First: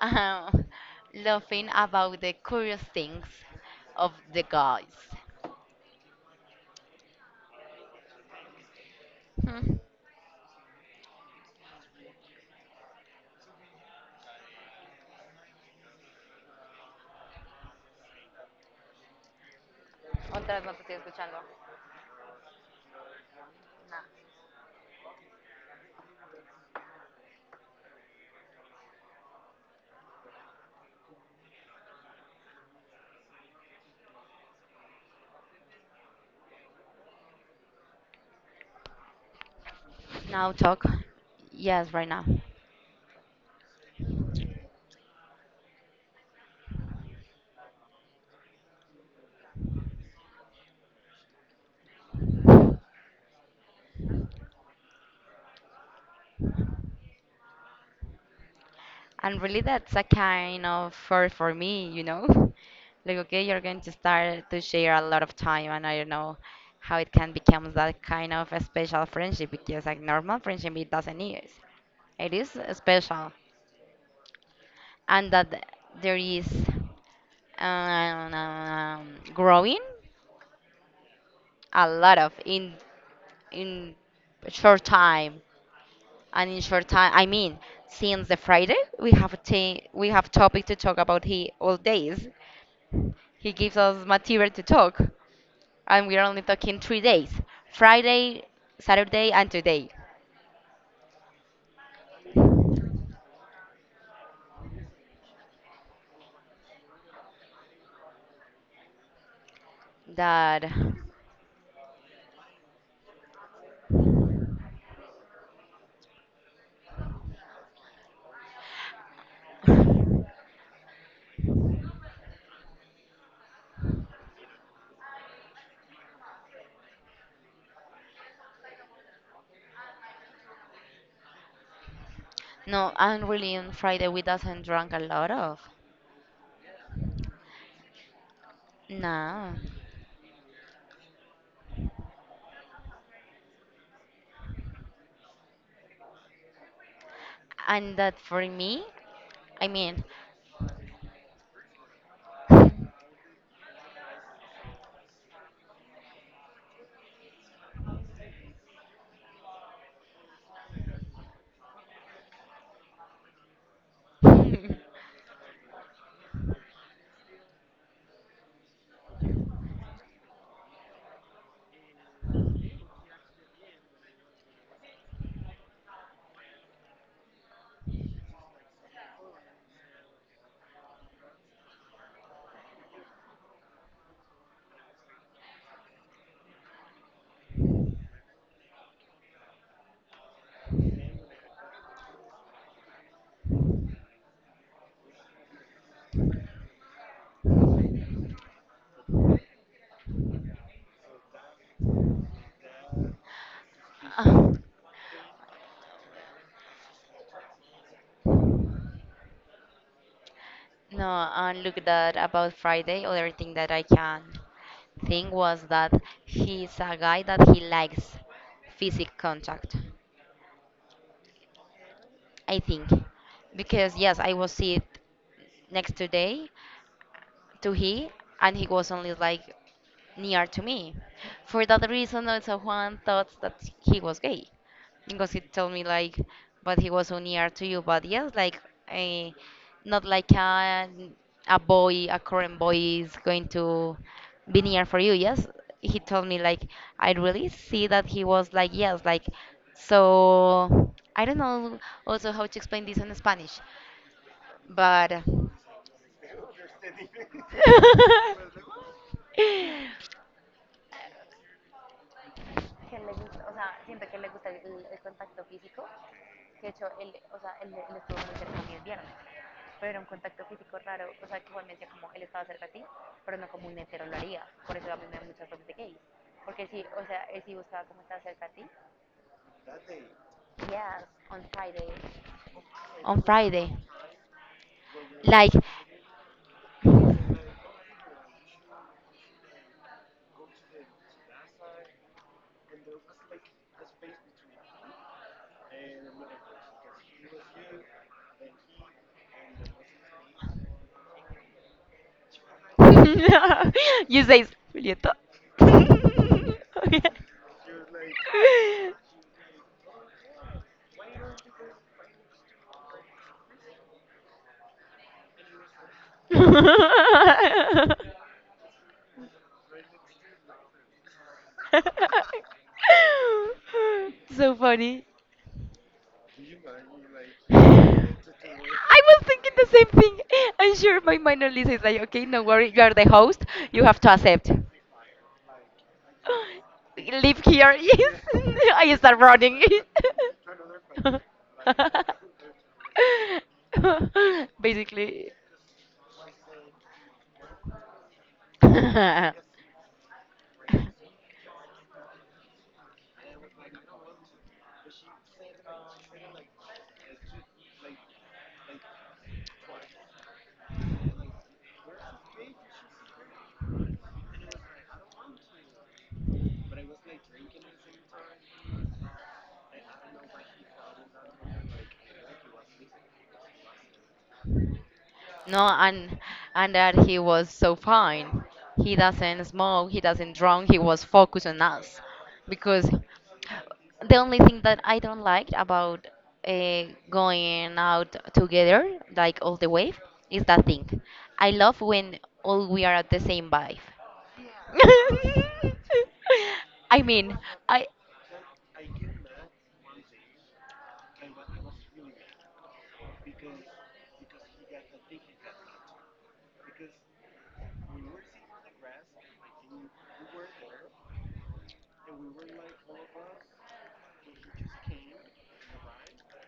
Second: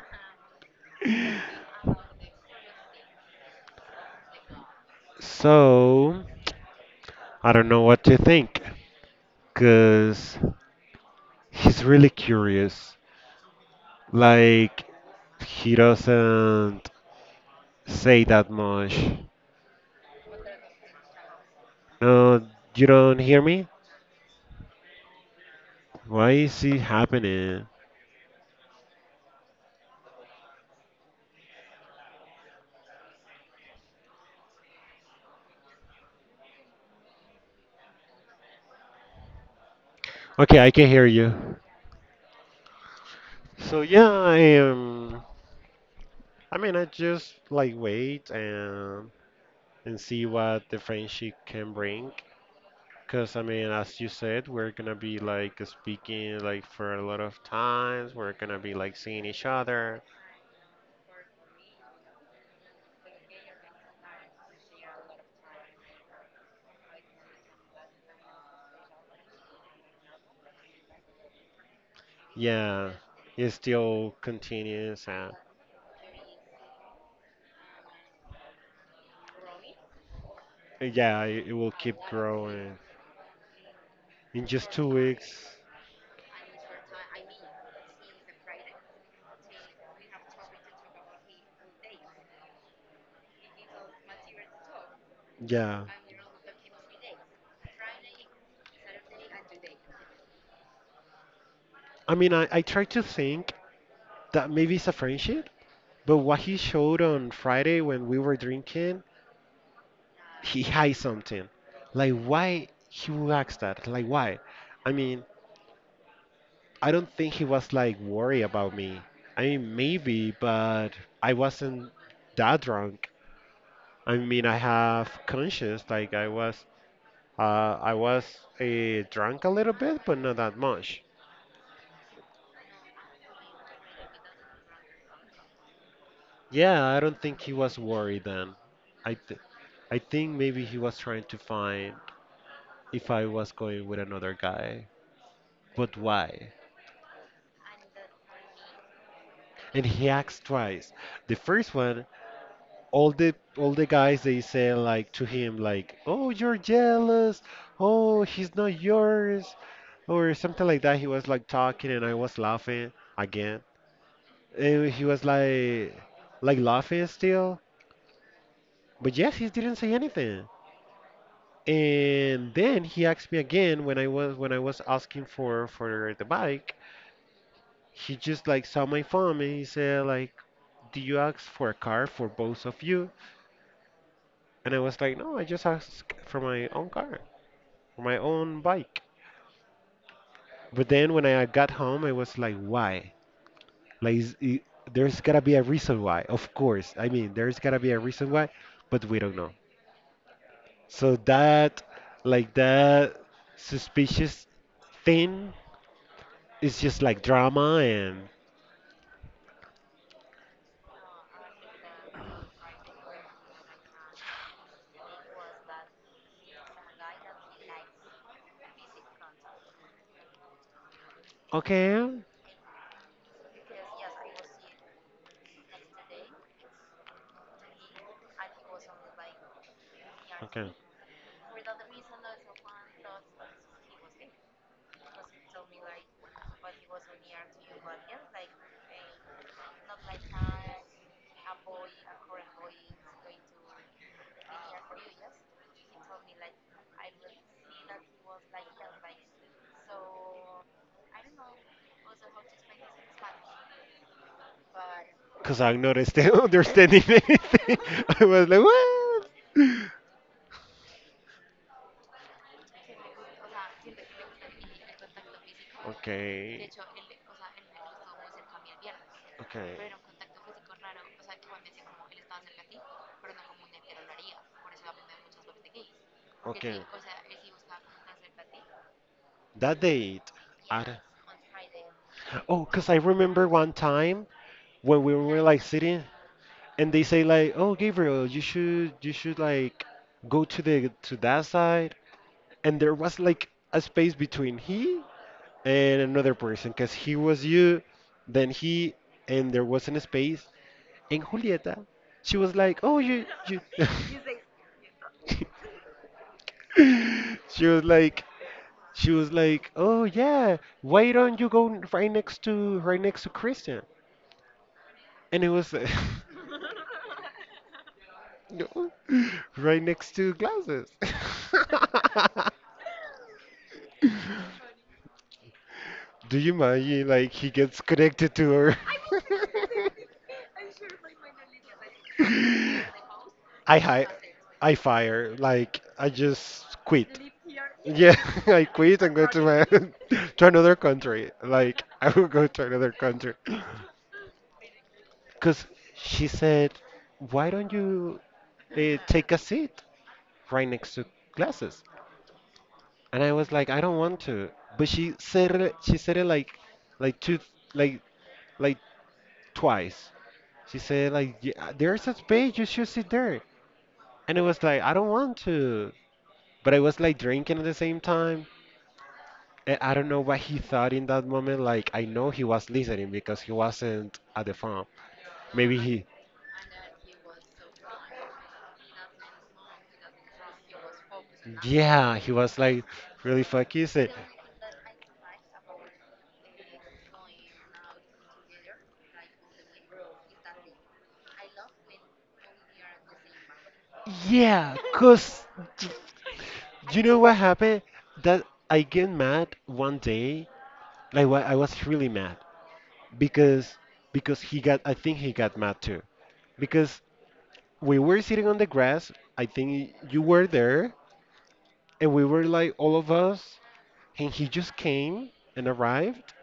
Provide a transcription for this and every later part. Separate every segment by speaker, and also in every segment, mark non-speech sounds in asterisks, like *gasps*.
Speaker 1: um, laughing about the curious things of the guys.
Speaker 2: So I don't know what to think
Speaker 1: Hmm.
Speaker 2: because he's really curious. Like he doesn't say that much.
Speaker 1: Otra vez no te estoy escuchando.
Speaker 2: No, you don't hear me?
Speaker 1: No.
Speaker 2: Why is it happening?
Speaker 1: Now
Speaker 2: Okay, I
Speaker 1: talk.
Speaker 2: can hear you.
Speaker 1: Yes, right now.
Speaker 2: So yeah, I am. I just wait and see what the friendship can bring. Because, as you said, we're gonna be like speaking like for a lot of times. We're gonna be like seeing
Speaker 1: And
Speaker 2: each
Speaker 1: really, that's a
Speaker 2: other.
Speaker 1: kind of first for me, you know. Like, okay, you're going to start to share a lot of time, and I don't know how it can become that kind of a special friendship because, like, normal friendship, it doesn't is. It is
Speaker 2: Yeah,
Speaker 1: special.
Speaker 2: it still continues,
Speaker 1: And
Speaker 2: and
Speaker 1: that there is growing
Speaker 2: yeah, it will
Speaker 1: a
Speaker 2: keep
Speaker 1: lot of in
Speaker 2: growing.
Speaker 1: in
Speaker 2: In just
Speaker 1: short
Speaker 2: two
Speaker 1: time,
Speaker 2: weeks,
Speaker 1: and in short time I mean since the Friday we have topic to talk about, he all days, he gives us material to talk.
Speaker 2: yeah.
Speaker 1: And we're only talking 3 days: Friday, Saturday, and today,
Speaker 2: I try to think that maybe it's a friendship, but what he showed on Friday when we were drinking,
Speaker 1: that
Speaker 2: he hides something. Like, why he would ask that? Like, why? I mean, I don't think he was like worried about me.
Speaker 1: *sighs* no.
Speaker 2: Maybe, but I wasn't that drunk. I have conscience. Like I was, uh, I was drunk a little bit, but not that much.
Speaker 1: I'm really on Friday we doesn't drink a lot of
Speaker 2: Yeah, I don't think he was worried then. I, th-
Speaker 1: no.
Speaker 2: I think maybe he was trying to find if I was going with another guy. But why?
Speaker 1: And that for me, I
Speaker 2: And
Speaker 1: mean,
Speaker 2: he asked twice. The first one, all the guys, they say like to him like, oh, you're jealous, oh, he's not yours, or something like that. He was like talking and I was laughing again,
Speaker 1: *laughs*
Speaker 2: and he was like laughing still, but yes, he didn't say anything. And then he asked me again when I was asking for the bike. He just like saw my phone and he said like, do you ask for a car for both of you? And I was like, no, I just asked for my own car, for my own bike. But then when I got home, I was like, why? Like, is, I there's gotta be a reason why. Of course, there's gotta be a reason why, but we don't know. So that, like that suspicious
Speaker 1: Uh,
Speaker 2: thing is just like drama and
Speaker 1: no, and look that about Friday, other thing that I can think was that he's a guy that he likes physical contact,
Speaker 2: okay,
Speaker 1: I think. Because yes, I was sit next today to he, and he was only like near to
Speaker 2: okay.
Speaker 1: me. For that reason, also Juan thought that he was gay because he told me like, but he was so near to you. But yes, like, eh, not like a boy, a current boy is going to be near for you. Yes, he told me like, I really see that he was like yes, like, so I don't know also how to explain this in Spanish, but.
Speaker 2: Cause I'm not sta- *laughs* understanding anything. *laughs* I was like, what?
Speaker 1: Que le gusta, o sea, siento que le gusta el el contacto físico que de
Speaker 2: Okay,
Speaker 1: hecho él, o sea, él, él estuvo muy cerca a mí el viernes,
Speaker 2: okay,
Speaker 1: pero era un contacto físico raro, o sea, que Juan me decía como, él estaba cerca a ti, pero no como un hetero lo haría, por eso también mí me da muchas veces de gays, porque él
Speaker 2: okay.
Speaker 1: sí, o sea, él sí buscaba como estar cerca a ti,
Speaker 2: That date. I don't,
Speaker 1: yes, on Friday,
Speaker 2: oh, because I
Speaker 1: on
Speaker 2: remember
Speaker 1: Friday.
Speaker 2: one time when we were
Speaker 1: Like,
Speaker 2: like sitting and they say like, oh, Gabriel, you should like go to the to that side, and there was like a space between he and another person because he was you, then he, and there wasn't a space. And Julieta, she was like, oh, you
Speaker 1: *laughs* you say, Julieta.
Speaker 2: *laughs*
Speaker 1: *laughs* Okay.
Speaker 2: she was like, oh yeah, why don't you go right next to Christian. And it was
Speaker 1: She was
Speaker 2: *laughs* no, right next to glasses.
Speaker 1: like,
Speaker 2: *laughs*
Speaker 1: *laughs* so funny.
Speaker 2: Do you imagine like he gets connected to her?
Speaker 1: I was thinking the same thing. I'm
Speaker 2: *laughs*
Speaker 1: sure my minor Lisa is like, okay, no worry, you are the host. You
Speaker 2: I
Speaker 1: have
Speaker 2: hi
Speaker 1: to accept.
Speaker 2: I fire. Like I just quit.
Speaker 1: *gasps* Live here.
Speaker 2: Yeah,
Speaker 1: Yes. *laughs*
Speaker 2: *laughs* I
Speaker 1: I
Speaker 2: quit and
Speaker 1: start
Speaker 2: go to
Speaker 1: running.
Speaker 2: my *laughs* to another country. Like I will go to another country.
Speaker 1: *laughs* Basically.
Speaker 2: Cause she said, "Why don't you
Speaker 1: *laughs* no,
Speaker 2: take a seat right next to classes?" And I was like, "I don't want to." But she said it like two like like twice. She said like, yeah, "There's a space. You should sit there." And it was like, "I don't want to." But I was like drinking at the same time. And I don't know what he thought in that moment. Like I know he was listening because he wasn't at the farm. Maybe he,
Speaker 1: and and that he was so fine. He doesn't smoke. He doesn't drink. He was focused on us
Speaker 2: yeah, he was
Speaker 1: because
Speaker 2: like really focused.
Speaker 1: the only thing that I don't like about uh, going out together, like all the way, is that thing. I love when all we are at the same vibe.
Speaker 2: Yeah, cause
Speaker 1: *laughs*
Speaker 2: d-
Speaker 1: I
Speaker 2: you know
Speaker 1: mean,
Speaker 2: what
Speaker 1: I.
Speaker 2: happened? That I get mad one day. I was really mad because he got. I think he got mad too. Because we were sitting on the grass. I think you were there, and we were like all of us. And he just came and arrived,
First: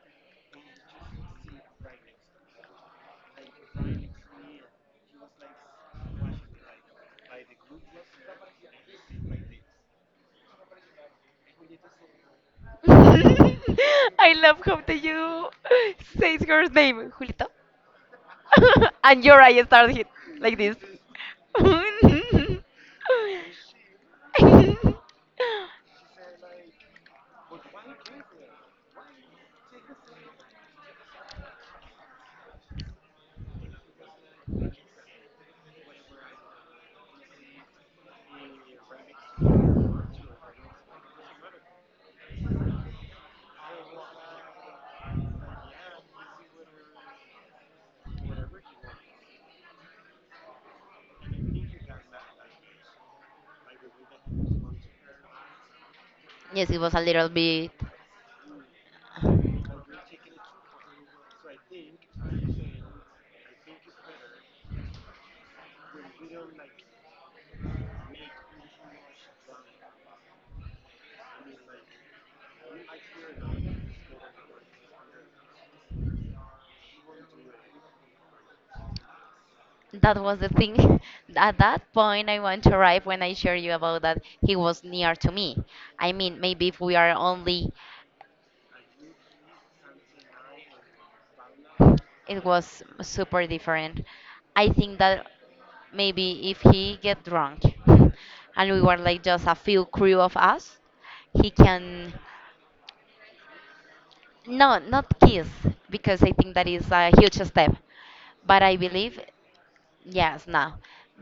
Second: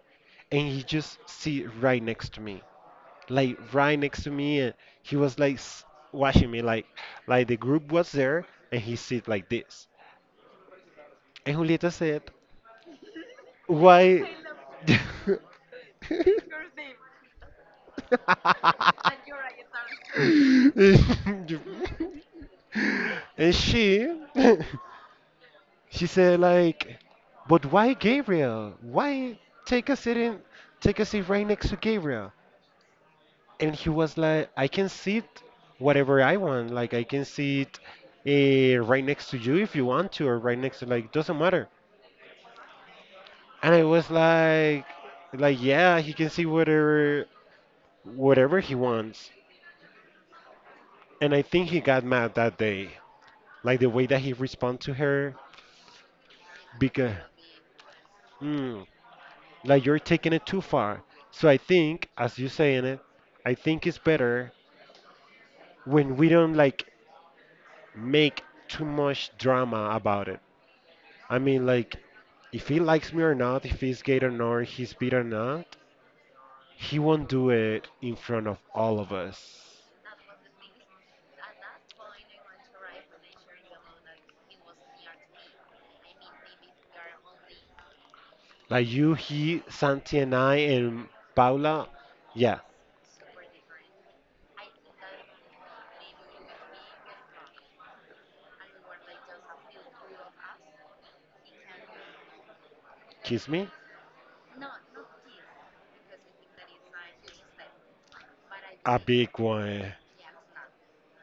Speaker 2: and he just sit right next to me, like right next to me, and he was like s- watching me, like the group was there, and he sit like this. And Julieta said,
Speaker 1: *laughs*
Speaker 2: "Why?"
Speaker 1: I love how that
Speaker 2: *laughs*
Speaker 1: you say her name, Julito, *laughs* and your eye started hit
Speaker 2: *laughs*
Speaker 1: like this.
Speaker 2: and
Speaker 1: *laughs*
Speaker 2: she *laughs* He said like, but why Gabriel? Why take a seat in, take a seat right next to Gabriel? And he was like, I can sit whatever I want. Like I can sit right next to you if you want to, or right next to like doesn't matter. And I was like yeah, he can see whatever he wants. And I think he got mad that day, like the way that he responded to her
Speaker 1: Yes, it was a
Speaker 2: because.
Speaker 1: little bit.
Speaker 2: Hmm, like you're taking it too far. So I think, as you saying it, I think it's better when we don't like make too much drama about it. I mean, like, if he likes me or not, if he's gay or not, he's beat or not, he won't do it in front of all of us.
Speaker 1: That was the thing. *laughs* At that point, I want to arrive when I share you about that he was near to me. I mean, maybe if we are only,
Speaker 2: Like you, he, Santi, and I, and Paula,
Speaker 1: it
Speaker 2: yeah,
Speaker 1: was super different. I think that maybe if he get drunk *laughs* and we were like just a few crew of us, he can
Speaker 2: kiss me,
Speaker 1: no not kiss because I think that is a huge step. But I
Speaker 2: a
Speaker 1: believe
Speaker 2: big one.
Speaker 1: yes, no.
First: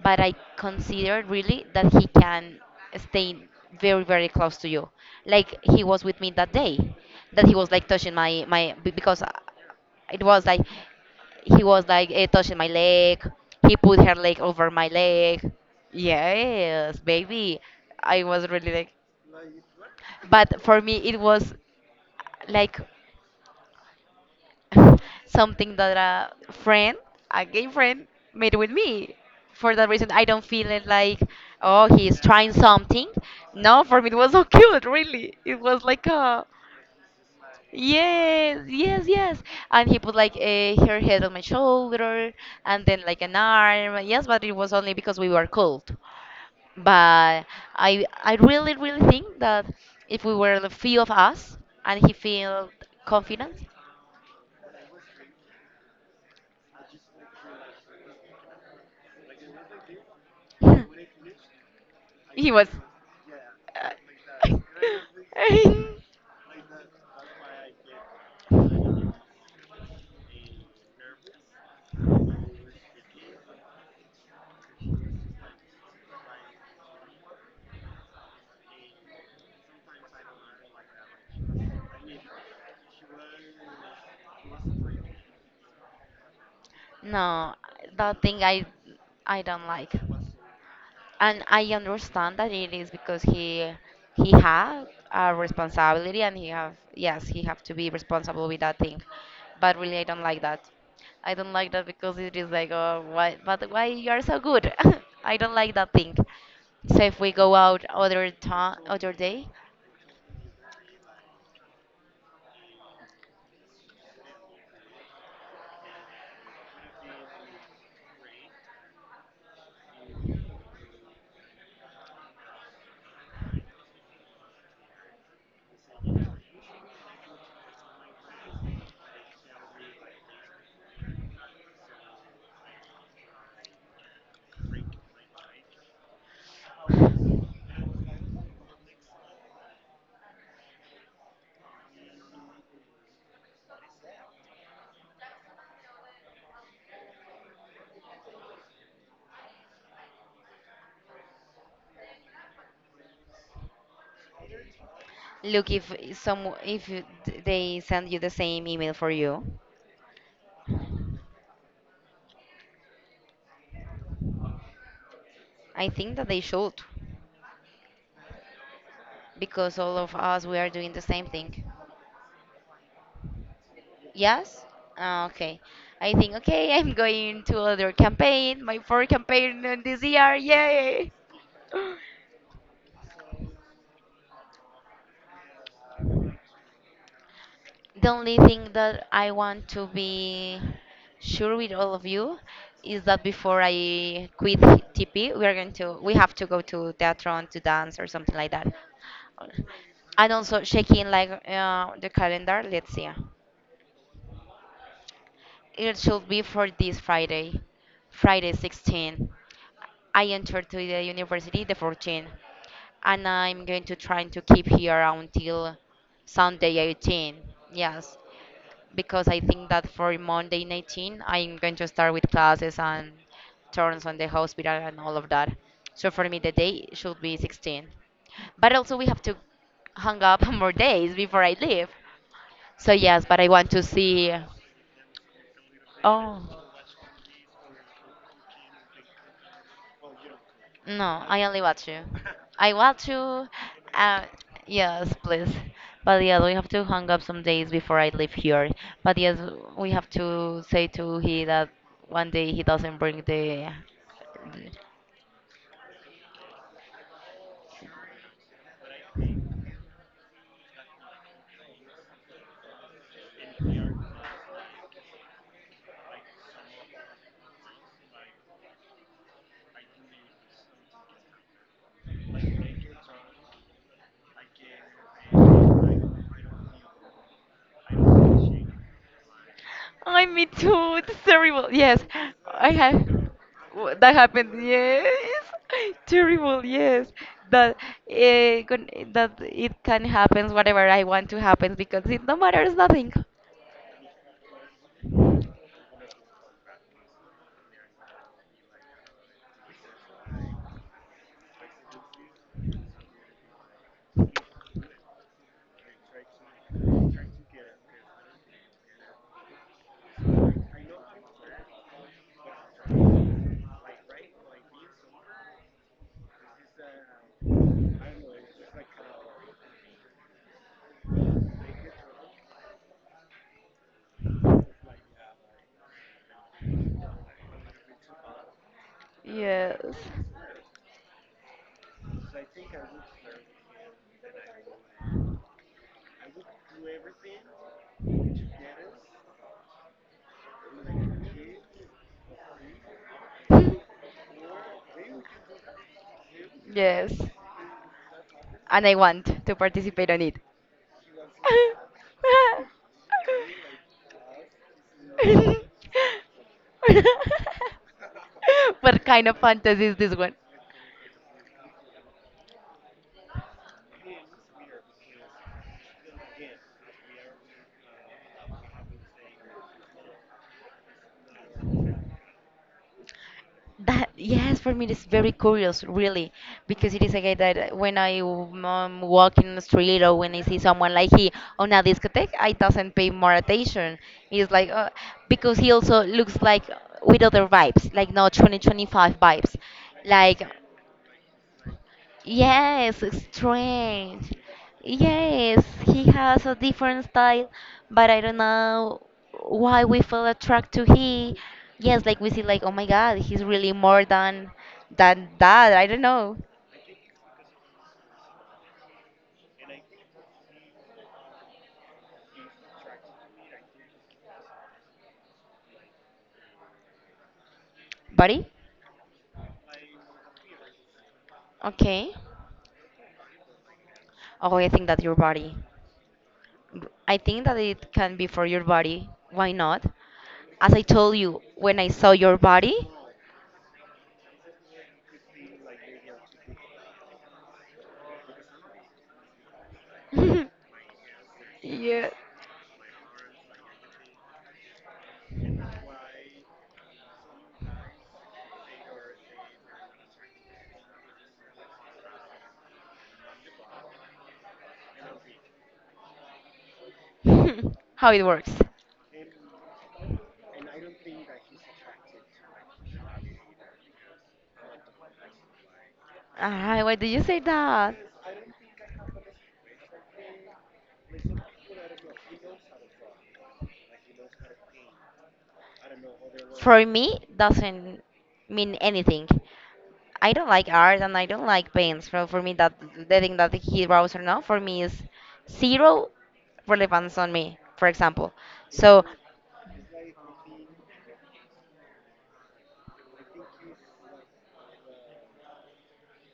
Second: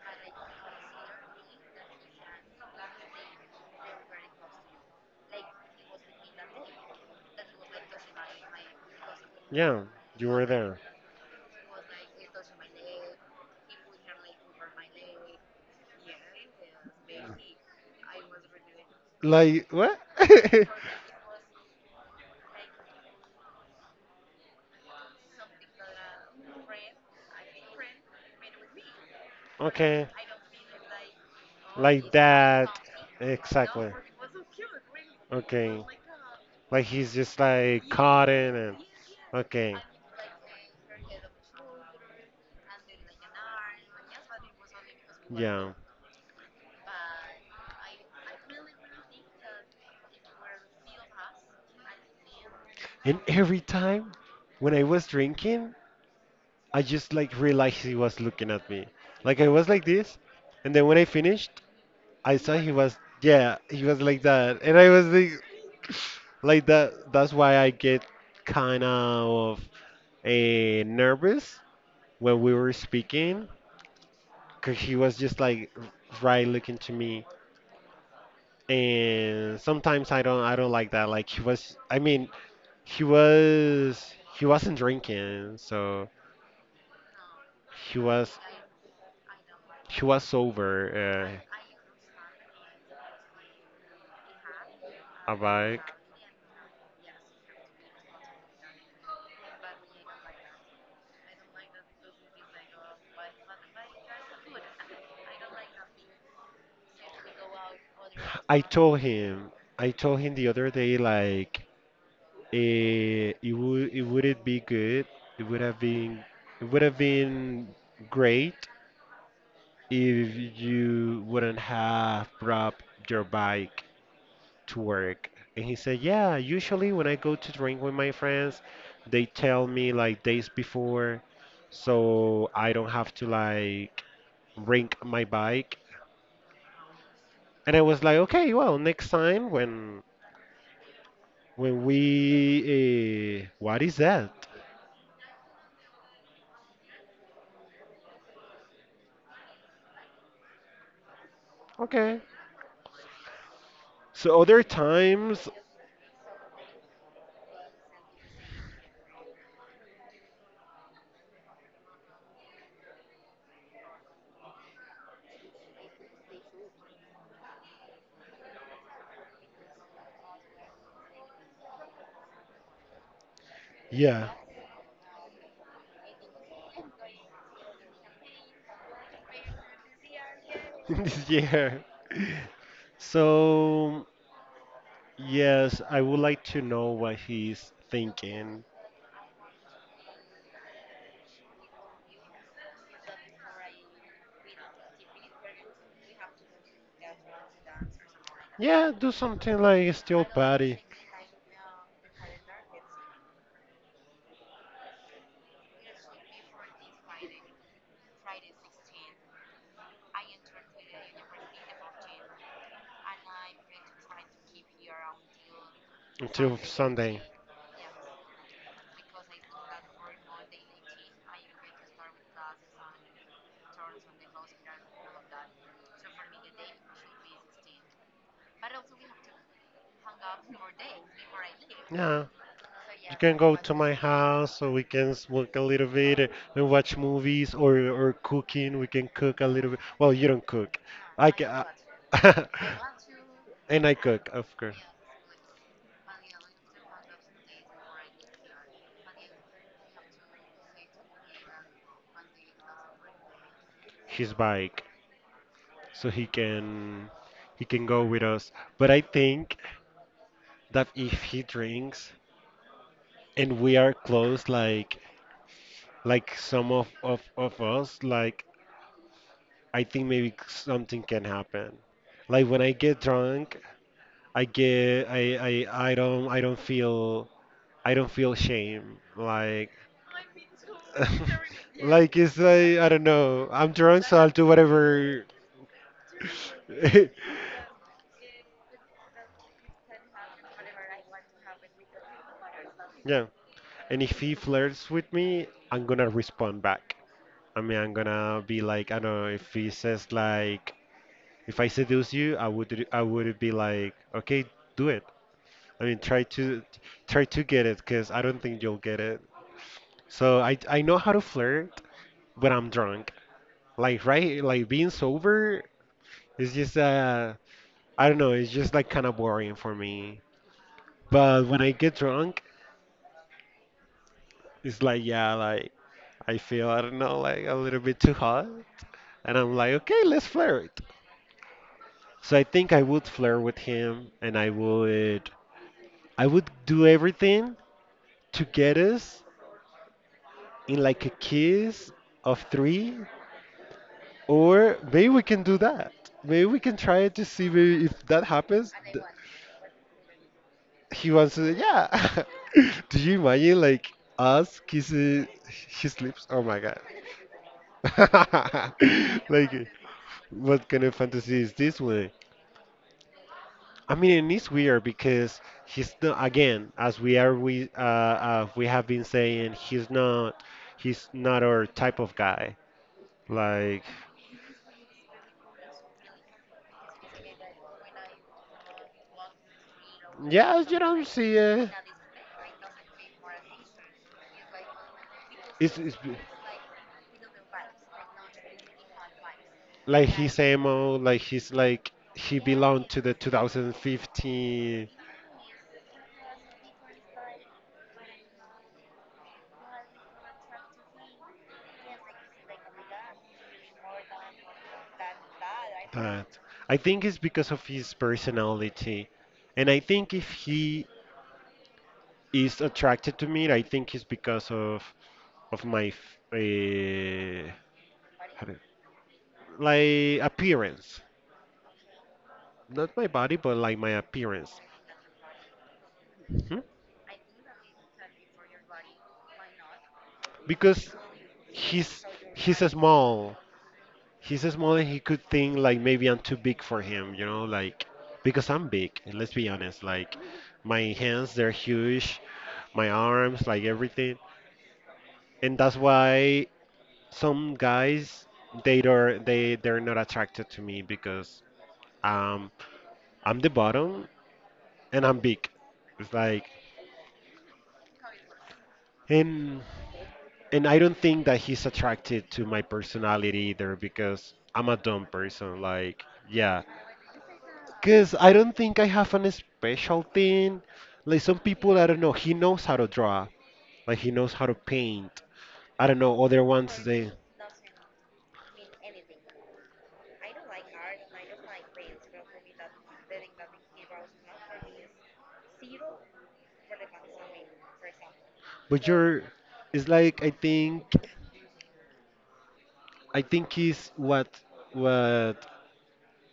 Speaker 1: But I consider really that he can stay very, very close to you. Like he was with me that day, that he was like touching because
Speaker 2: Yeah,
Speaker 1: it
Speaker 2: you were
Speaker 1: was like,
Speaker 2: there.
Speaker 1: he was like touching my leg. He put her leg over my leg. Yes, baby. I was really like,
Speaker 2: Like what?
Speaker 1: but
Speaker 2: *laughs*
Speaker 1: for me it was like *laughs* something that a friend, a gay friend, made with me. For that
Speaker 2: Okay.
Speaker 1: reason, I don't feel it like, oh,
Speaker 2: Like
Speaker 1: he's trying
Speaker 2: that.
Speaker 1: something. No,
Speaker 2: Exactly.
Speaker 1: for me, it was *laughs* so cute, really. It was
Speaker 2: Okay.
Speaker 1: like a,
Speaker 2: Like he's just like caught in
Speaker 1: yes,
Speaker 2: and
Speaker 1: yes, yes.
Speaker 2: okay.
Speaker 1: And he put like a, her head on my shoulder and then like an arm. Yes, but it was only because we were
Speaker 2: Yeah.
Speaker 1: cold. But I really, really think that if we were the few of us and he felt
Speaker 2: And
Speaker 1: confident.
Speaker 2: every time when I was drinking, I just like realized he was looking at me. Like I was like this, and then when I finished,
Speaker 1: *laughs*
Speaker 2: I
Speaker 1: He
Speaker 2: saw
Speaker 1: was.
Speaker 2: he was, yeah, he was like
Speaker 1: Uh,
Speaker 2: that, and I was like, *sniffs* like that. That's why I get kind of nervous when we were speaking, cause he was just like right looking to me, and sometimes I don't like that. Like he was, he was, he wasn't drinking, so
Speaker 1: *laughs* no,
Speaker 2: he
Speaker 1: that
Speaker 2: was,
Speaker 1: thing I don't like,
Speaker 2: he was sober.
Speaker 1: and I understand that it is because he had a
Speaker 2: About
Speaker 1: responsibility and he have yes he have to be responsible with that thing, but really I don't like that. I don't like that because it is like oh why but why you are so good? *laughs* I don't like that thing. So if we go out other
Speaker 2: I
Speaker 1: time
Speaker 2: told
Speaker 1: other day,
Speaker 2: him, the other day, like. It be good? It would have been it would have been Great if you wouldn't have brought your bike to work. And he said, yeah, usually when I go to drink with my friends, they tell me like days before, so I don't have to like bring my bike. And I was like, okay, well, next time when we what is that? Okay. So other times,
Speaker 1: look, if some if you- they send you the same email for you, I think that they should because all of us we are doing the same thing.
Speaker 2: yeah,
Speaker 1: Yes? Ah, okay. I think okay, *laughs* I'm going to other campaign, my fourth campaign in this year.
Speaker 2: *laughs*
Speaker 1: Yay!
Speaker 2: this year. So, yes, I would like to know what he's
Speaker 1: The only
Speaker 2: thinking.
Speaker 1: thing that I want to be sure with all of you is that before I quit TP, we are going to we have to go to theatron to dance or something like that.
Speaker 2: Yeah, do something like a still
Speaker 1: And also
Speaker 2: party
Speaker 1: checking like the calendar. Let's see. It should be for this Friday, Friday 16. I entered to the university the 14, and I'm going to try to keep here until
Speaker 2: until
Speaker 1: Sunday
Speaker 2: Sunday.
Speaker 1: 18. Yes, because I think that for Monday 19, I'm going to start with classes and turns on the hospital and all of that. So for me, the day should be 16. But also, we have to hang up *laughs* more days before I leave.
Speaker 2: Yeah.
Speaker 1: So
Speaker 2: You
Speaker 1: yes,
Speaker 2: can
Speaker 1: but I
Speaker 2: go
Speaker 1: want
Speaker 2: to
Speaker 1: to
Speaker 2: my
Speaker 1: see.
Speaker 2: house so we can smoke a little bit and
Speaker 1: Oh.
Speaker 2: watch movies or cooking. We can cook a little bit. Well, you don't cook.
Speaker 1: No,
Speaker 2: I
Speaker 1: I only
Speaker 2: can,
Speaker 1: watch you.
Speaker 2: *laughs*
Speaker 1: I watch you.
Speaker 2: and I
Speaker 1: Uh,
Speaker 2: cook, of course.
Speaker 1: yes, please. But yeah, we have to hang up some days before I leave here. But yes, we have to say to he that one day he doesn't bring the.
Speaker 2: His bike, so he can go with us. But I think that if he drinks and we are close, like some of us, like I think maybe something can happen. Like when I get drunk, I get I don't feel shame, like
Speaker 1: I me too. It's terrible.
Speaker 2: *laughs*
Speaker 1: Yes,
Speaker 2: like it's
Speaker 1: I
Speaker 2: like I
Speaker 1: have.
Speaker 2: don't know, I'm drunk,
Speaker 1: That
Speaker 2: so I'll do
Speaker 1: happened.
Speaker 2: whatever.
Speaker 1: Yes, *laughs* terrible. Yes,
Speaker 2: *laughs*
Speaker 1: that eh, gon- that it can happen. Whatever I want to happen because it no matters nothing.
Speaker 2: Yeah, and if he flirts with me, I'm gonna respond back. I mean, I'm gonna be like, I don't know, if he says like, if I seduce you, I would be like, okay, do it. I mean, try to get it, because I don't think you'll get it. So I know how to flirt, but I'm drunk. Like right, like being sober is just I don't know, it's just like kind of boring for me. But when I get drunk, it's like yeah, like I feel I don't know, like a little bit too hot, and I'm like
Speaker 1: Yes.
Speaker 2: okay, let's flirt. So I think I would flirt with him, and I would do everything to get us in like a kiss of three,
Speaker 1: *laughs*
Speaker 2: or maybe we can do that. Maybe we can try
Speaker 1: Yes.
Speaker 2: it to see maybe if that happens.
Speaker 1: And I want to participate on it.
Speaker 2: He was, yeah. *laughs* Do you imagine like us kissing
Speaker 1: *laughs*
Speaker 2: his lips? Oh my god.
Speaker 1: What kind
Speaker 2: *laughs*
Speaker 1: of
Speaker 2: Like,
Speaker 1: fantasy is this one?
Speaker 2: what kind of fantasy is this one? I mean, it's weird because he's not again, as we are we have been saying, he's not our type of guy. Like,
Speaker 1: That yes, for me it's very curious, really, because it is a guy that when I walk in the street or when I see
Speaker 2: yeah, you
Speaker 1: someone
Speaker 2: don't
Speaker 1: like he
Speaker 2: see it.
Speaker 1: on a discotheque, I doesn't pay more attention. He's like because he
Speaker 2: It's
Speaker 1: also looks like with other vibes, like not 2025 vibes,
Speaker 2: like his
Speaker 1: like.
Speaker 2: emo, like he's like he belonged to
Speaker 1: Yes,
Speaker 2: the
Speaker 1: strange.
Speaker 2: 2015
Speaker 1: Yes, he has a different style, but I don't know why we feel attracted to he. Yes, like we see like, oh my God, he's really more than that. I don't know.
Speaker 2: that. I think it's because of his personality, and I think if he is attracted to me, I think it's because of my uh,
Speaker 1: Body?
Speaker 2: like appearance,
Speaker 1: Okay.
Speaker 2: not my body, but like my
Speaker 1: Oh,
Speaker 2: appearance.
Speaker 1: I think that your body.
Speaker 2: Mhm.
Speaker 1: I think that it can be for your body. Why not? As I
Speaker 2: Because
Speaker 1: told you, when I
Speaker 2: he's
Speaker 1: saw your
Speaker 2: he's
Speaker 1: body.
Speaker 2: small. He's small and he could think like maybe I'm too big for him, you know, like because I'm big, and let's be honest, like
Speaker 1: *laughs*
Speaker 2: my hands, they're
Speaker 1: Yeah.
Speaker 2: huge, my arms, like everything. And that's why some guys, they don't they they're not attracted to me because um I'm the bottom and I'm big. It's like
Speaker 1: *laughs* How it works.
Speaker 2: and and I don't think that he's attracted to my personality either because I'm a dumb person. Like, yeah,
Speaker 1: Ah, why did you say that?
Speaker 2: because I don't think I have an special thing. Like some people, I don't know, he knows how to draw, like he knows how to paint. I don't know, other
Speaker 1: For
Speaker 2: ones they.
Speaker 1: me, doesn't mean anything. I don't like art and I don't like paints. So for me, that the thing that he draws or not, for me is zero relevance on me. For example,
Speaker 2: But
Speaker 1: so
Speaker 2: you're, it's like I think is what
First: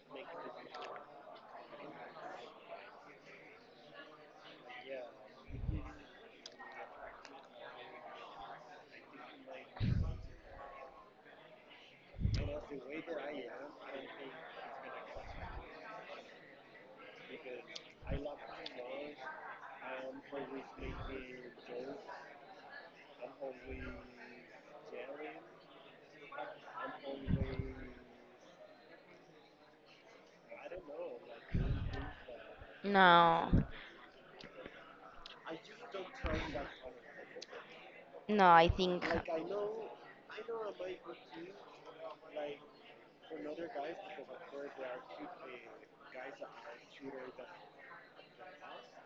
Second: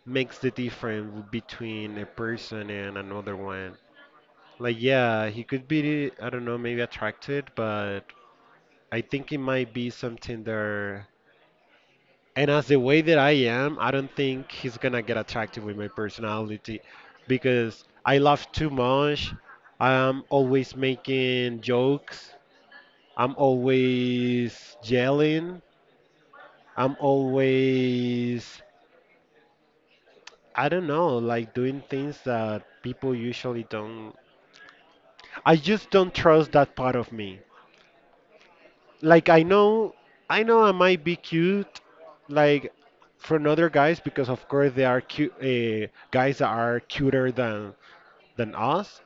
Speaker 2: makes the difference between a person and another one. Like, yeah, he could be, I don't know, maybe attracted, but I think it might be something there. And as the way that I am, I don't think he's gonna get attracted with my personality because I laugh too much. I'm always making jokes. I'm always yelling. I'm always, I don't know, like doing things that people
Speaker 1: no,
Speaker 2: usually don't. I just don't trust that part of me.
Speaker 1: no, I think
Speaker 2: Like I know, I know I might be cute, like from other guys, because of course there are cute guys that are cuter than us.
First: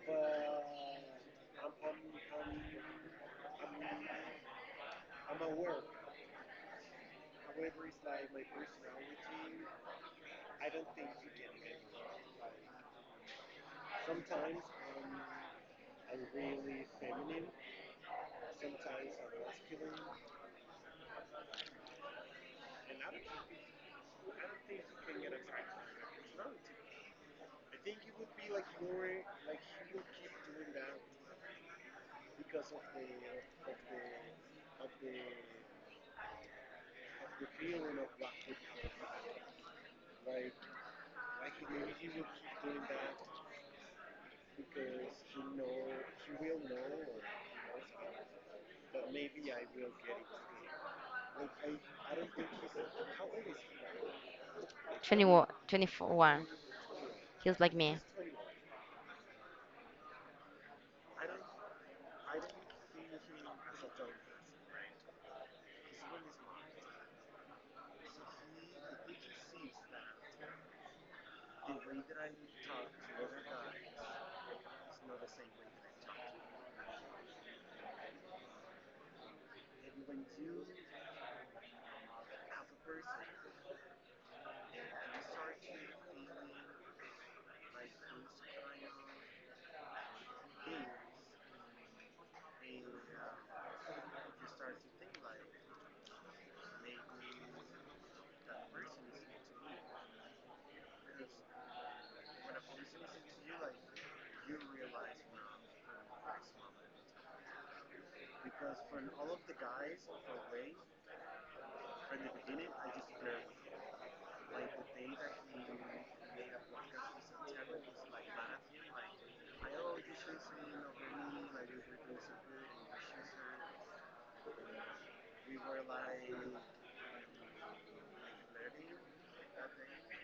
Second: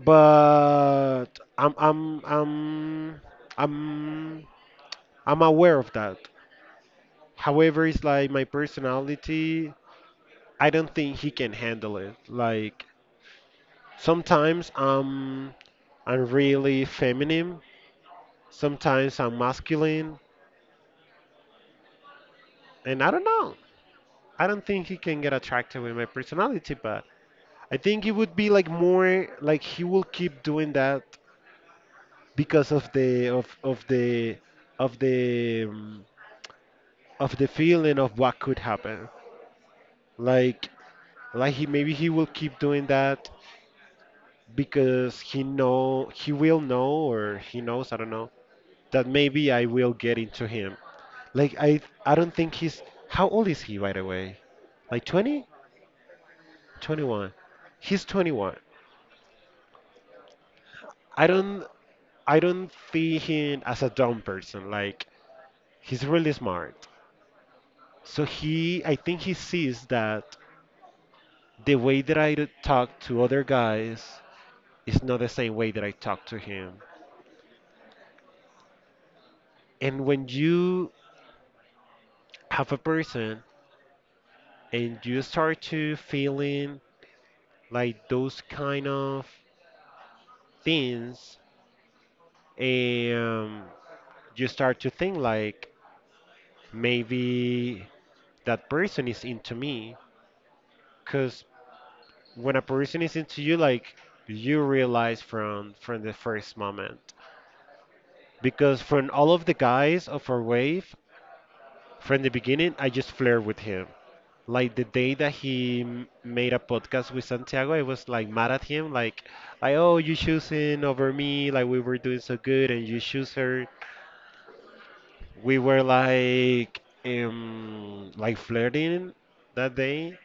Speaker 2: But I'm I'm I'm I'm I'm aware of that. However, it's like my personality. I don't think he can handle it. Like sometimes I'm really feminine. Sometimes I'm masculine, and I don't know. I don't think he can get attracted with my personality, but I think it would be like more, like he will keep doing that because of the of the of the feeling of what could happen. Like, he, maybe he will keep doing that because he know, he will know, or he knows, I don't know, that maybe I will get into him. Like I don't think he's. How old is he, by the way? Like 20?
Speaker 1: 21, 21.
Speaker 2: 21.
Speaker 1: He's like me.
Speaker 2: He's 21. I don't I don't see him as a dumb person. Like he's really smart. So he, I think he sees that the way that I talk to other guys, it's not the same way that I talk to him. And when you have a person and you start to feeling like those kind of things, and you start to think like maybe that person is into me, because when a person is into you, like, you realize from the first moment. Because from all of the guys of our wave, from the beginning, I just flirt with him. Like the day that made a podcast with Santiago, I was like mad at him, like, oh, you choosing over me, like, we were doing so good, and you choose her. We were like, like, flirting that day,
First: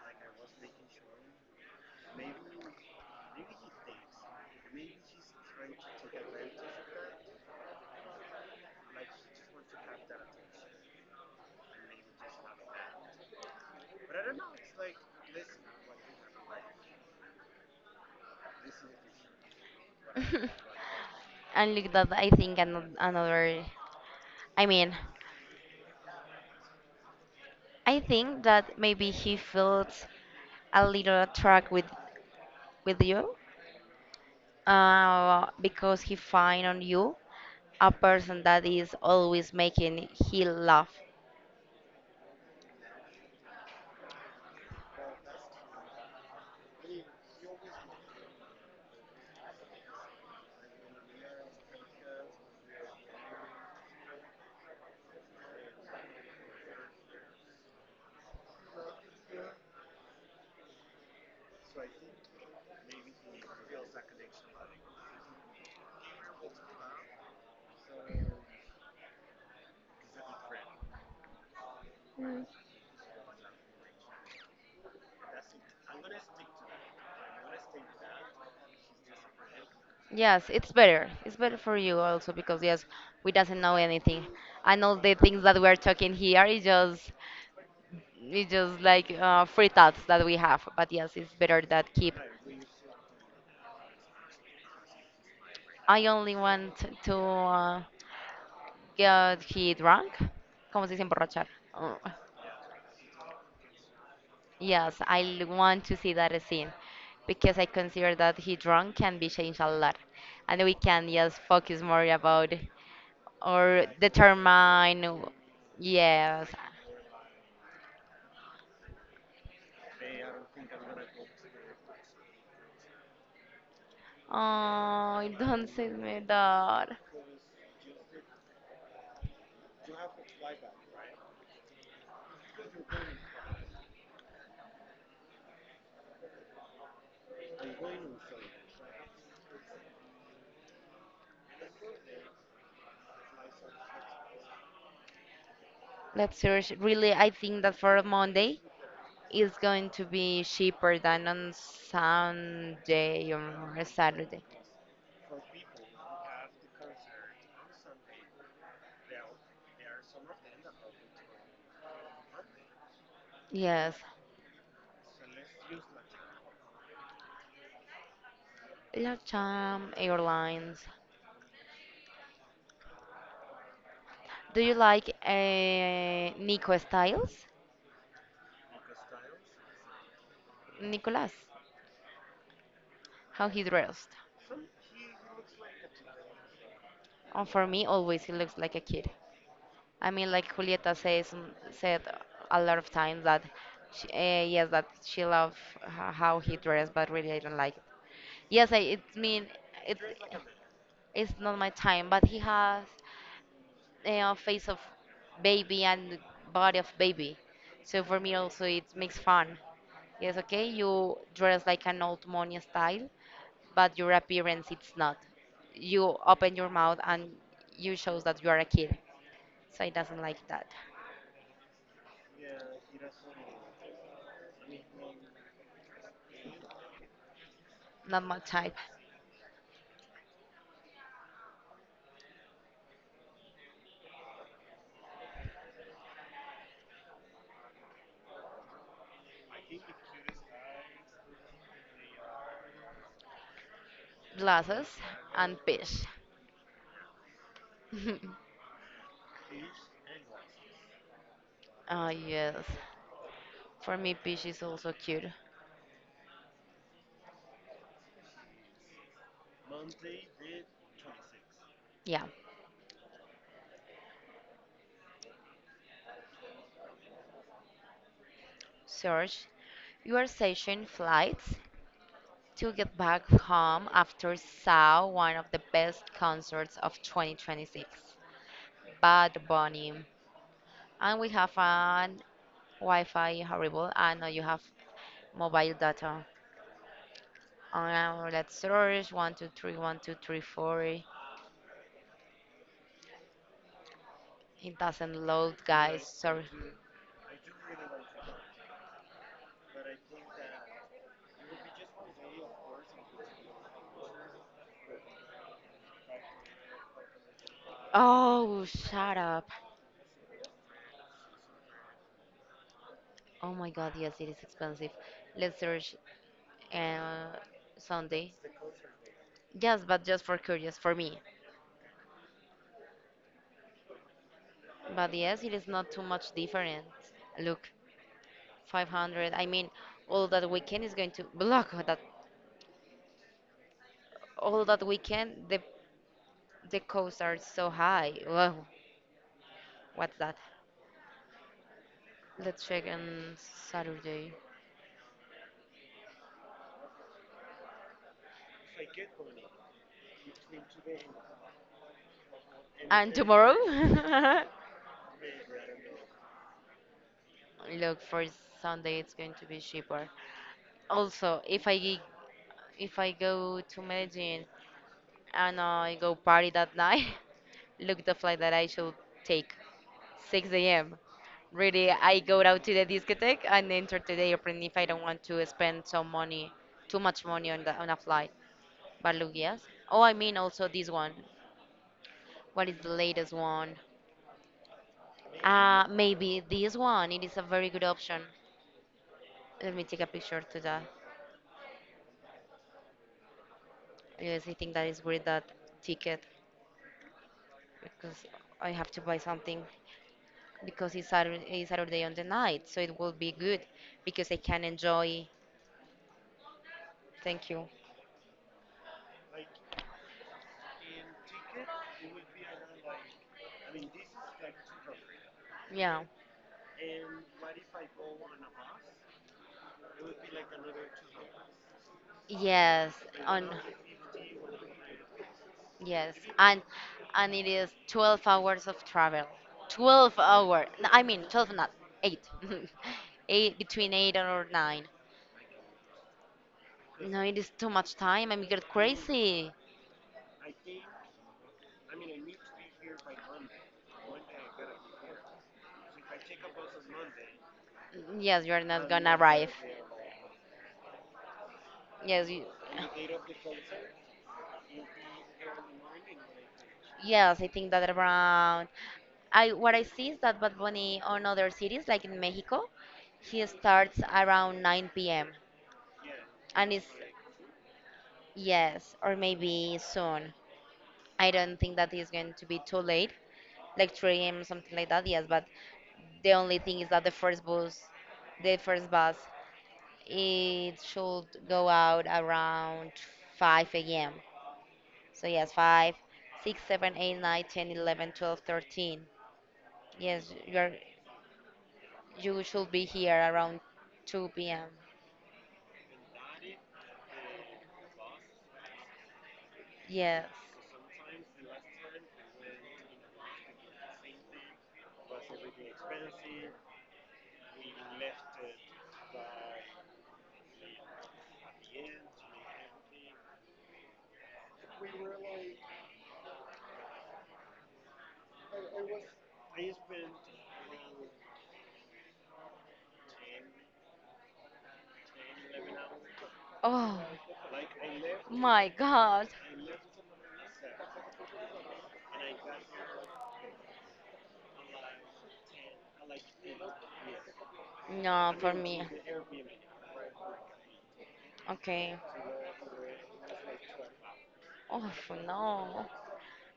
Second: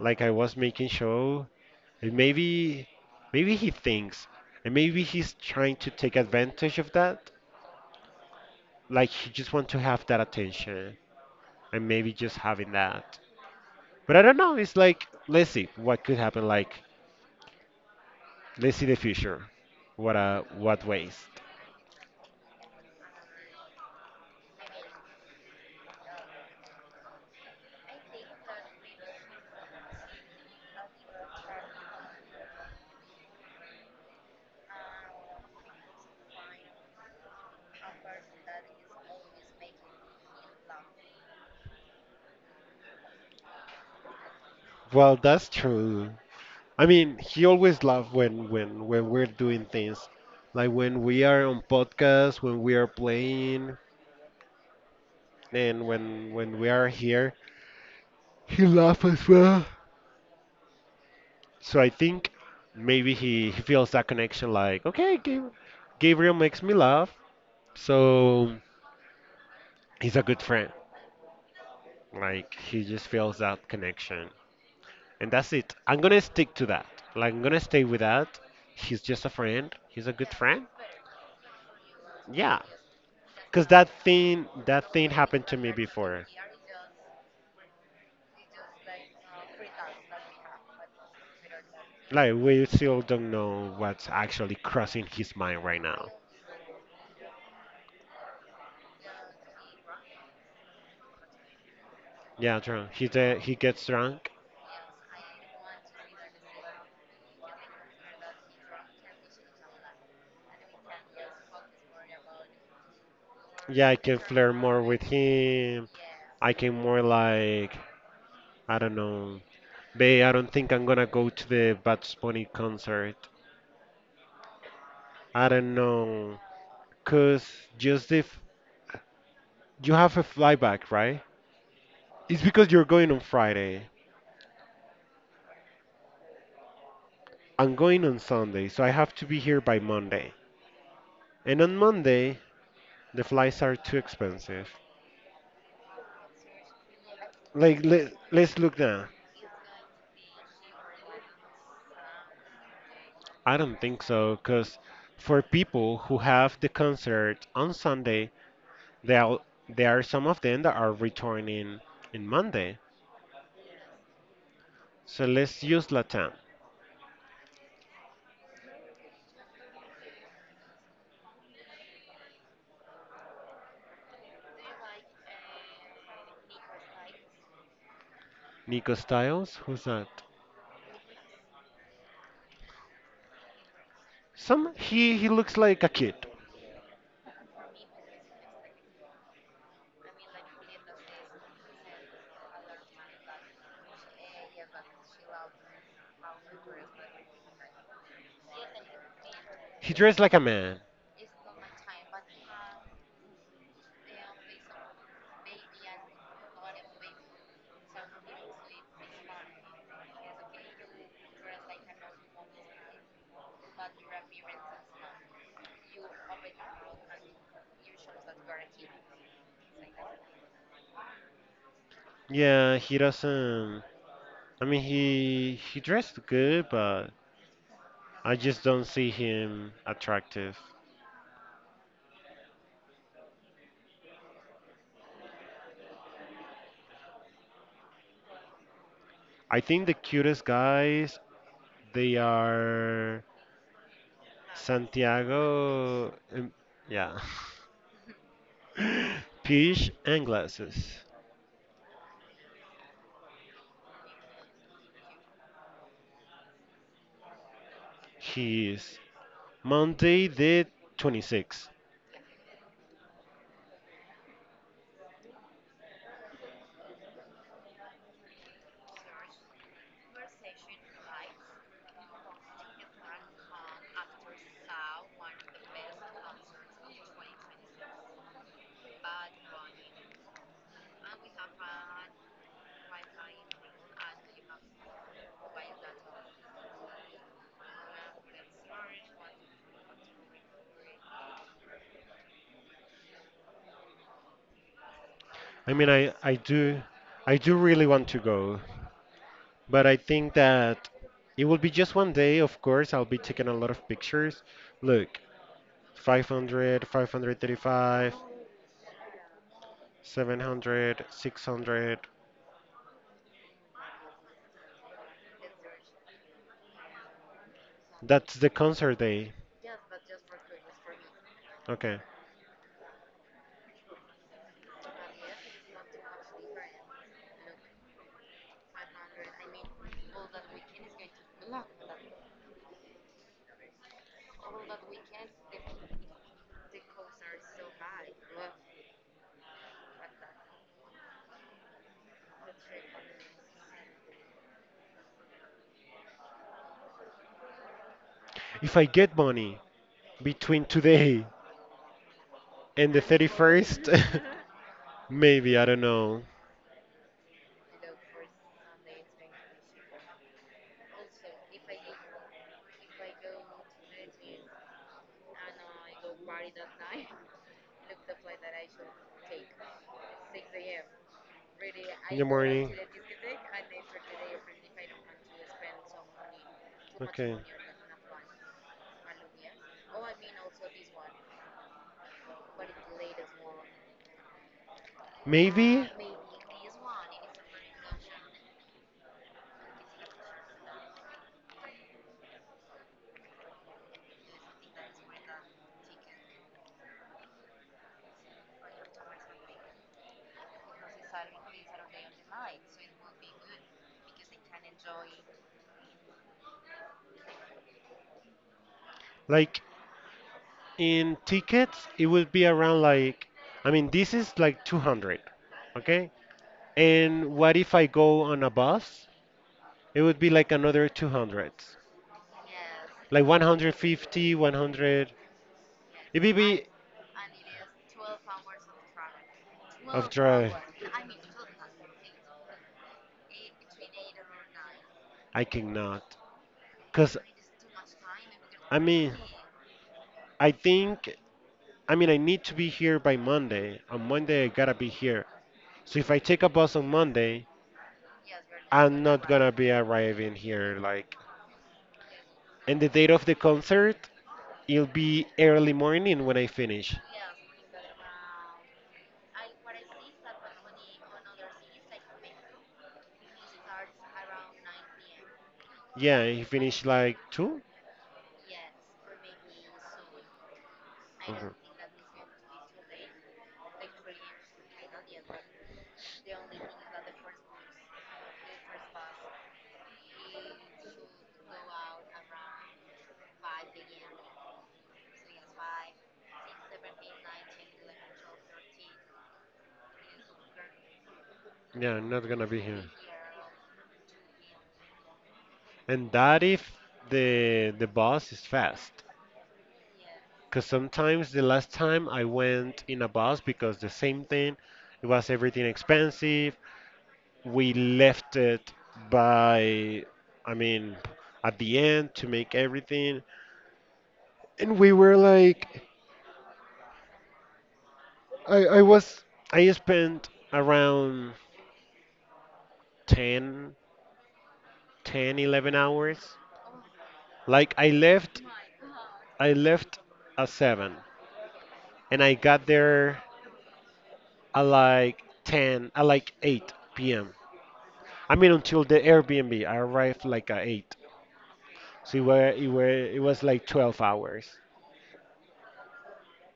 Speaker 2: like I was making show, and maybe, maybe he thinks, and maybe he's trying to take advantage of that, like he just want to have that attention, and maybe just having that. But I don't know. It's like, let's see what could happen. Like, let's see the future. What waste.
Speaker 1: *laughs* And look that I think another, I mean, I think that maybe he felt a little track with you because he find on you a person that is always making he laugh.
Speaker 2: Well, that's true. I mean, he always laughs when when we're doing things, like when we are on podcast, when we are playing, and when we are here. He laughs as well. So I think maybe he feels that connection. Like, okay, Gabriel makes me laugh, so he's a good friend. Like he just feels that connection, and that's it. I'm gonna stick to that. Like I'm gonna stay with that. He's just a friend. He's a good
Speaker 1: Yes,
Speaker 2: friend.
Speaker 1: it's better. It's better for you also
Speaker 2: Yeah,
Speaker 1: because yes, we doesn't
Speaker 2: cause
Speaker 1: know anything. And
Speaker 2: that
Speaker 1: all
Speaker 2: thing
Speaker 1: the things
Speaker 2: happened to
Speaker 1: that
Speaker 2: me
Speaker 1: we're talking
Speaker 2: before.
Speaker 1: here is just it's just like free thoughts that we have. But yes, it's better that keep.
Speaker 2: Like we still don't know what's actually crossing his mind right
Speaker 1: I
Speaker 2: now.
Speaker 1: only want to get he drunk. ¿Cómo se dice emborrachar? Oh.
Speaker 2: Yeah, drunk. He gets drunk.
Speaker 1: Yes, I want to see that scene because I consider that he drunk can be changed a lot, and we can just focus more about or
Speaker 2: Yeah, I can flirt more
Speaker 1: determine.
Speaker 2: with him.
Speaker 1: Yes.
Speaker 2: I can more, like, I don't know. Babe, I don't think I'm gonna go to the Bad Bunny concert.
Speaker 1: Oh,
Speaker 2: I
Speaker 1: don't
Speaker 2: don't
Speaker 1: send me
Speaker 2: know,
Speaker 1: that.
Speaker 2: cause just if you have a flyback, right? It's because you're going on Friday. I'm going on Sunday, so I have to be here by Monday. And on Monday, the flights are too expensive.
Speaker 1: Let's search. Really, I think that
Speaker 2: Like,
Speaker 1: for
Speaker 2: let's
Speaker 1: Monday
Speaker 2: look now.
Speaker 1: is going to be cheaper than on Sunday
Speaker 2: I
Speaker 1: or
Speaker 2: don't think so,
Speaker 1: Saturday.
Speaker 2: because for people who have the concert on Sunday, there are, there are some of them that are returning in Monday.
Speaker 1: Yes.
Speaker 2: So let's use Latam.
Speaker 1: LATAM Airlines. Do you like Nico Styles?
Speaker 2: Nico Styles, who's that?
Speaker 1: Nicolas, how he dressed.
Speaker 2: Some, he looks like a kid.
Speaker 1: And for me, always he looks like a kid. I mean, like Julieta says mm, said a lot of times that she, yes, that she loved how he dressed, but really I don't like it. Yes, I it mean
Speaker 2: He
Speaker 1: it
Speaker 2: dressed like a man.
Speaker 1: it's not my time, but he has a face of baby and body of baby. So for me also it makes fun. Yes, okay, you dress like an old money style, but your appearance it's not. You open your mouth and you shows that you are a kid. So I doesn't like that.
Speaker 2: Yeah, he doesn't. I mean, he dressed good, but
Speaker 1: Not
Speaker 2: I
Speaker 1: my
Speaker 2: just
Speaker 1: type.
Speaker 2: don't see him attractive. I think the cutest guys, they are
Speaker 1: Glasses and fish.
Speaker 2: Santiago, yeah,
Speaker 1: *laughs*
Speaker 2: *laughs* Peach and glasses.
Speaker 1: Ah yes. For me fish is also cute.
Speaker 2: He is Monday the 26th.
Speaker 1: Yeah. Search. You are searching flights to get back home after saw one of the best concerts of 2026. Bad Bunny. And we have an Wi-Fi horrible. I know you have mobile data. Let's search 1 2 3 1 2 3 4. It doesn't load,
Speaker 2: I mean,
Speaker 1: guys.
Speaker 2: I I
Speaker 1: Sorry.
Speaker 2: do I do really want to go, but I think that it will be just one day. Of course, I'll be taking a lot of pictures. Look, 500, 535,
Speaker 1: Oh, shut up.
Speaker 2: 700, 600.
Speaker 1: Oh my God, yes, it is expensive. Let's search uh, Sunday.
Speaker 2: That's the concert day.
Speaker 1: Yes, but just for curious, for me.
Speaker 2: Okay.
Speaker 1: But yes, it is not too much different. Look, 500. I mean, all that weekend is going to block that. All that weekend, the costs are so high. Whoa, what's that? Let's check on Saturday.
Speaker 2: If I get money between today and the
Speaker 1: And tomorrow?
Speaker 2: 31st,
Speaker 1: *laughs*
Speaker 2: *laughs* maybe, I don't know,
Speaker 1: Look, for Sunday it's going to be cheaper. Also, if I if I go to Medellin and I go party that night, *laughs* look the flight that I should take. 6 a.m. Really,
Speaker 2: in
Speaker 1: I
Speaker 2: the
Speaker 1: go out
Speaker 2: morning.
Speaker 1: to the discotheque and enter to the airplane if I don't want to spend some money, too much
Speaker 2: Okay.
Speaker 1: money on the on a flight. But look, yes. Oh, I mean also this one. What is the latest one?
Speaker 2: Maybe,
Speaker 1: Maybe this one, it is a very good option. Let me take a picture to that. Yes, I think that is worth that ticket because I have to buy something because it's Saturday on the night, so it will be good because I can enjoy. Thank you.
Speaker 2: like, in tickets it would be around like, I mean, this is like 200.
Speaker 1: Yeah.
Speaker 2: Okay. And what if I go on a bus, it would be like another 200,
Speaker 1: Yes,
Speaker 2: like
Speaker 1: on
Speaker 2: 150, 100.
Speaker 1: yes,
Speaker 2: It would
Speaker 1: and
Speaker 2: be
Speaker 1: and it is 12 hours of travel.
Speaker 2: of
Speaker 1: 12
Speaker 2: drive.
Speaker 1: hour. I mean 12 not 8. *laughs* 8 between 8 or 9.
Speaker 2: I cannot because,
Speaker 1: No, it is too much time. I'm get
Speaker 2: I mean,
Speaker 1: crazy.
Speaker 2: I think, I mean, I need to be here by Monday. On Monday, I gotta be here. So if I take a bus on Monday,
Speaker 1: Yes, you're not
Speaker 2: I'm
Speaker 1: gonna
Speaker 2: not
Speaker 1: arrive.
Speaker 2: gonna be arriving here, like.
Speaker 1: Yes, you.
Speaker 2: And the date of the concert, it'll be early morning when I finish.
Speaker 1: Yes, I think that around. I what I see is that Bad Bunny on other cities, like in Mexico, he starts around 9 p.m.
Speaker 2: Yeah, I
Speaker 1: And
Speaker 2: finish
Speaker 1: it's
Speaker 2: like 2.
Speaker 1: yes, or maybe soon. I
Speaker 2: Mhm.
Speaker 1: don't think that that is going to be too late, like 3 a.m. something like that. Yes, but the only thing is that the first bus, it should go out around 5 a.m. So yes, five, six, seven, eight, nine, ten, 11, 12, 13. Yes, you
Speaker 2: Yeah, I'm
Speaker 1: are,
Speaker 2: not
Speaker 1: you
Speaker 2: gonna be
Speaker 1: should
Speaker 2: here.
Speaker 1: be here around 2 p.m.
Speaker 2: And that if the bus is fast.
Speaker 1: Yes.
Speaker 2: Cause sometimes the last time I went in a bus, because the same thing, it was everything expensive. We left it by, I mean, at the end to make everything, and we were like, i i was I spent around ten, 11 hours.
Speaker 1: Oh,
Speaker 2: Like i left
Speaker 1: my God.
Speaker 2: i left at 7, and I got there at like 10, at like 8 p.m.
Speaker 1: No,
Speaker 2: I
Speaker 1: for
Speaker 2: mean,
Speaker 1: me.
Speaker 2: until the Airbnb I arrived like at 8.
Speaker 1: Okay.
Speaker 2: So it was like 12 hours.
Speaker 1: Oh, no.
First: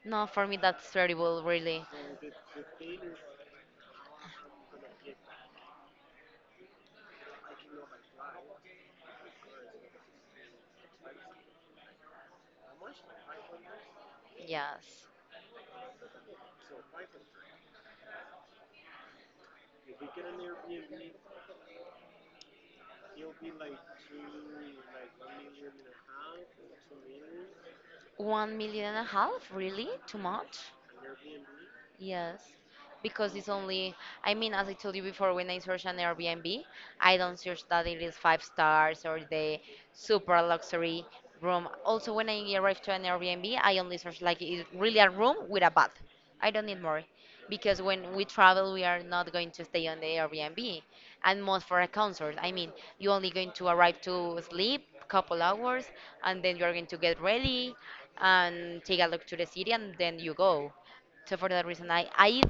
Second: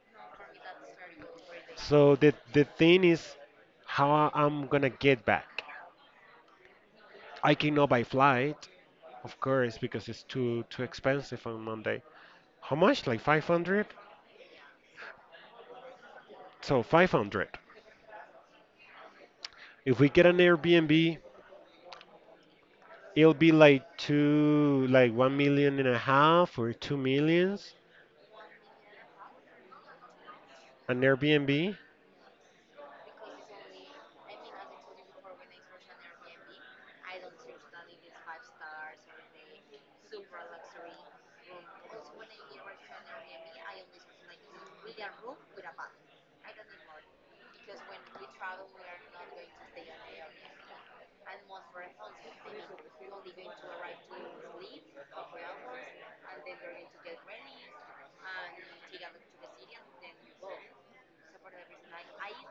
Speaker 1: No, for me, that's terrible, really.
Speaker 2: So the thing is how I'm gonna get back. I cannot buy flight, of course, because it's too expensive on Monday. How much? Like 500?
Speaker 1: Yes.
Speaker 2: So 500. If we get an Airbnb, it'll be like two, like 1 million and a half or 2 millions.
Speaker 1: 1 million and a half? Really? Too much?
Speaker 2: An Airbnb.
Speaker 1: Yes, because it's only, I mean, as I told you before, when I search an Airbnb, I don't search that it is five stars or the super luxury room. Also, when I arrive to an Airbnb, I only search like is really a room with a bath. I don't need more because when we travel, we are not going to stay on the Airbnb and most for a concert. I mean, you only going to arrive to sleep couple hours and then you're going to get ready and take a look to the city and then you go. So for that reason,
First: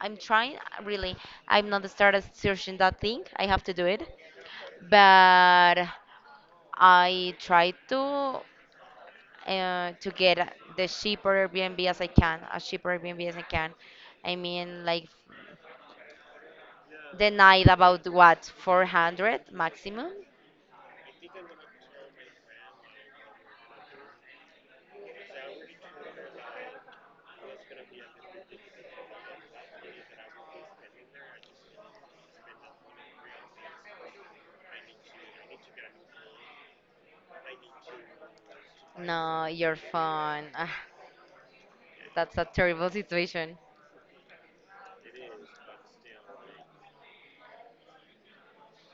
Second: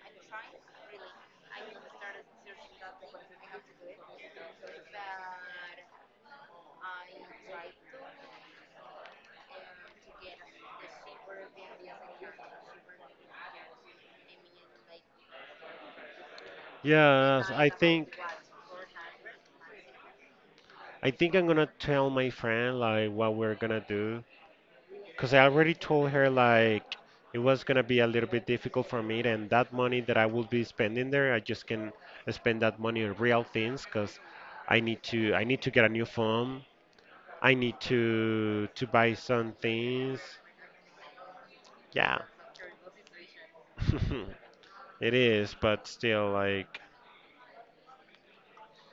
Speaker 1: I'm trying really. I'm not started searching that thing. I have to do it, but I try to get the cheaper Airbnb as I can, as cheaper Airbnb as I can. I mean, like the
Speaker 2: Yes,
Speaker 1: night about what 400 maximum.
Speaker 2: I think I'm gonna tell my friend like what we're gonna do, because I already told her like it was gonna be a little bit difficult for me, and that money that I will be spending there, I just can spend that money on real things. Because I need to get a new phone. I need to buy
Speaker 1: No,
Speaker 2: some
Speaker 1: you're
Speaker 2: things.
Speaker 1: fun. Ah,
Speaker 2: Yeah,
Speaker 1: that's a terrible *laughs* situation.
Speaker 2: *laughs* it is, but still, like,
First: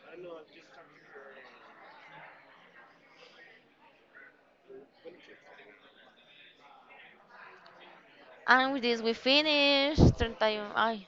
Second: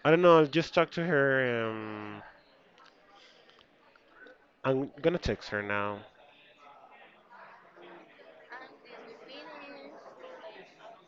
Speaker 2: I don't know. I'll just talk to her. I'm gonna text her now.
Speaker 1: And with this, we finish. Turn time. Ay,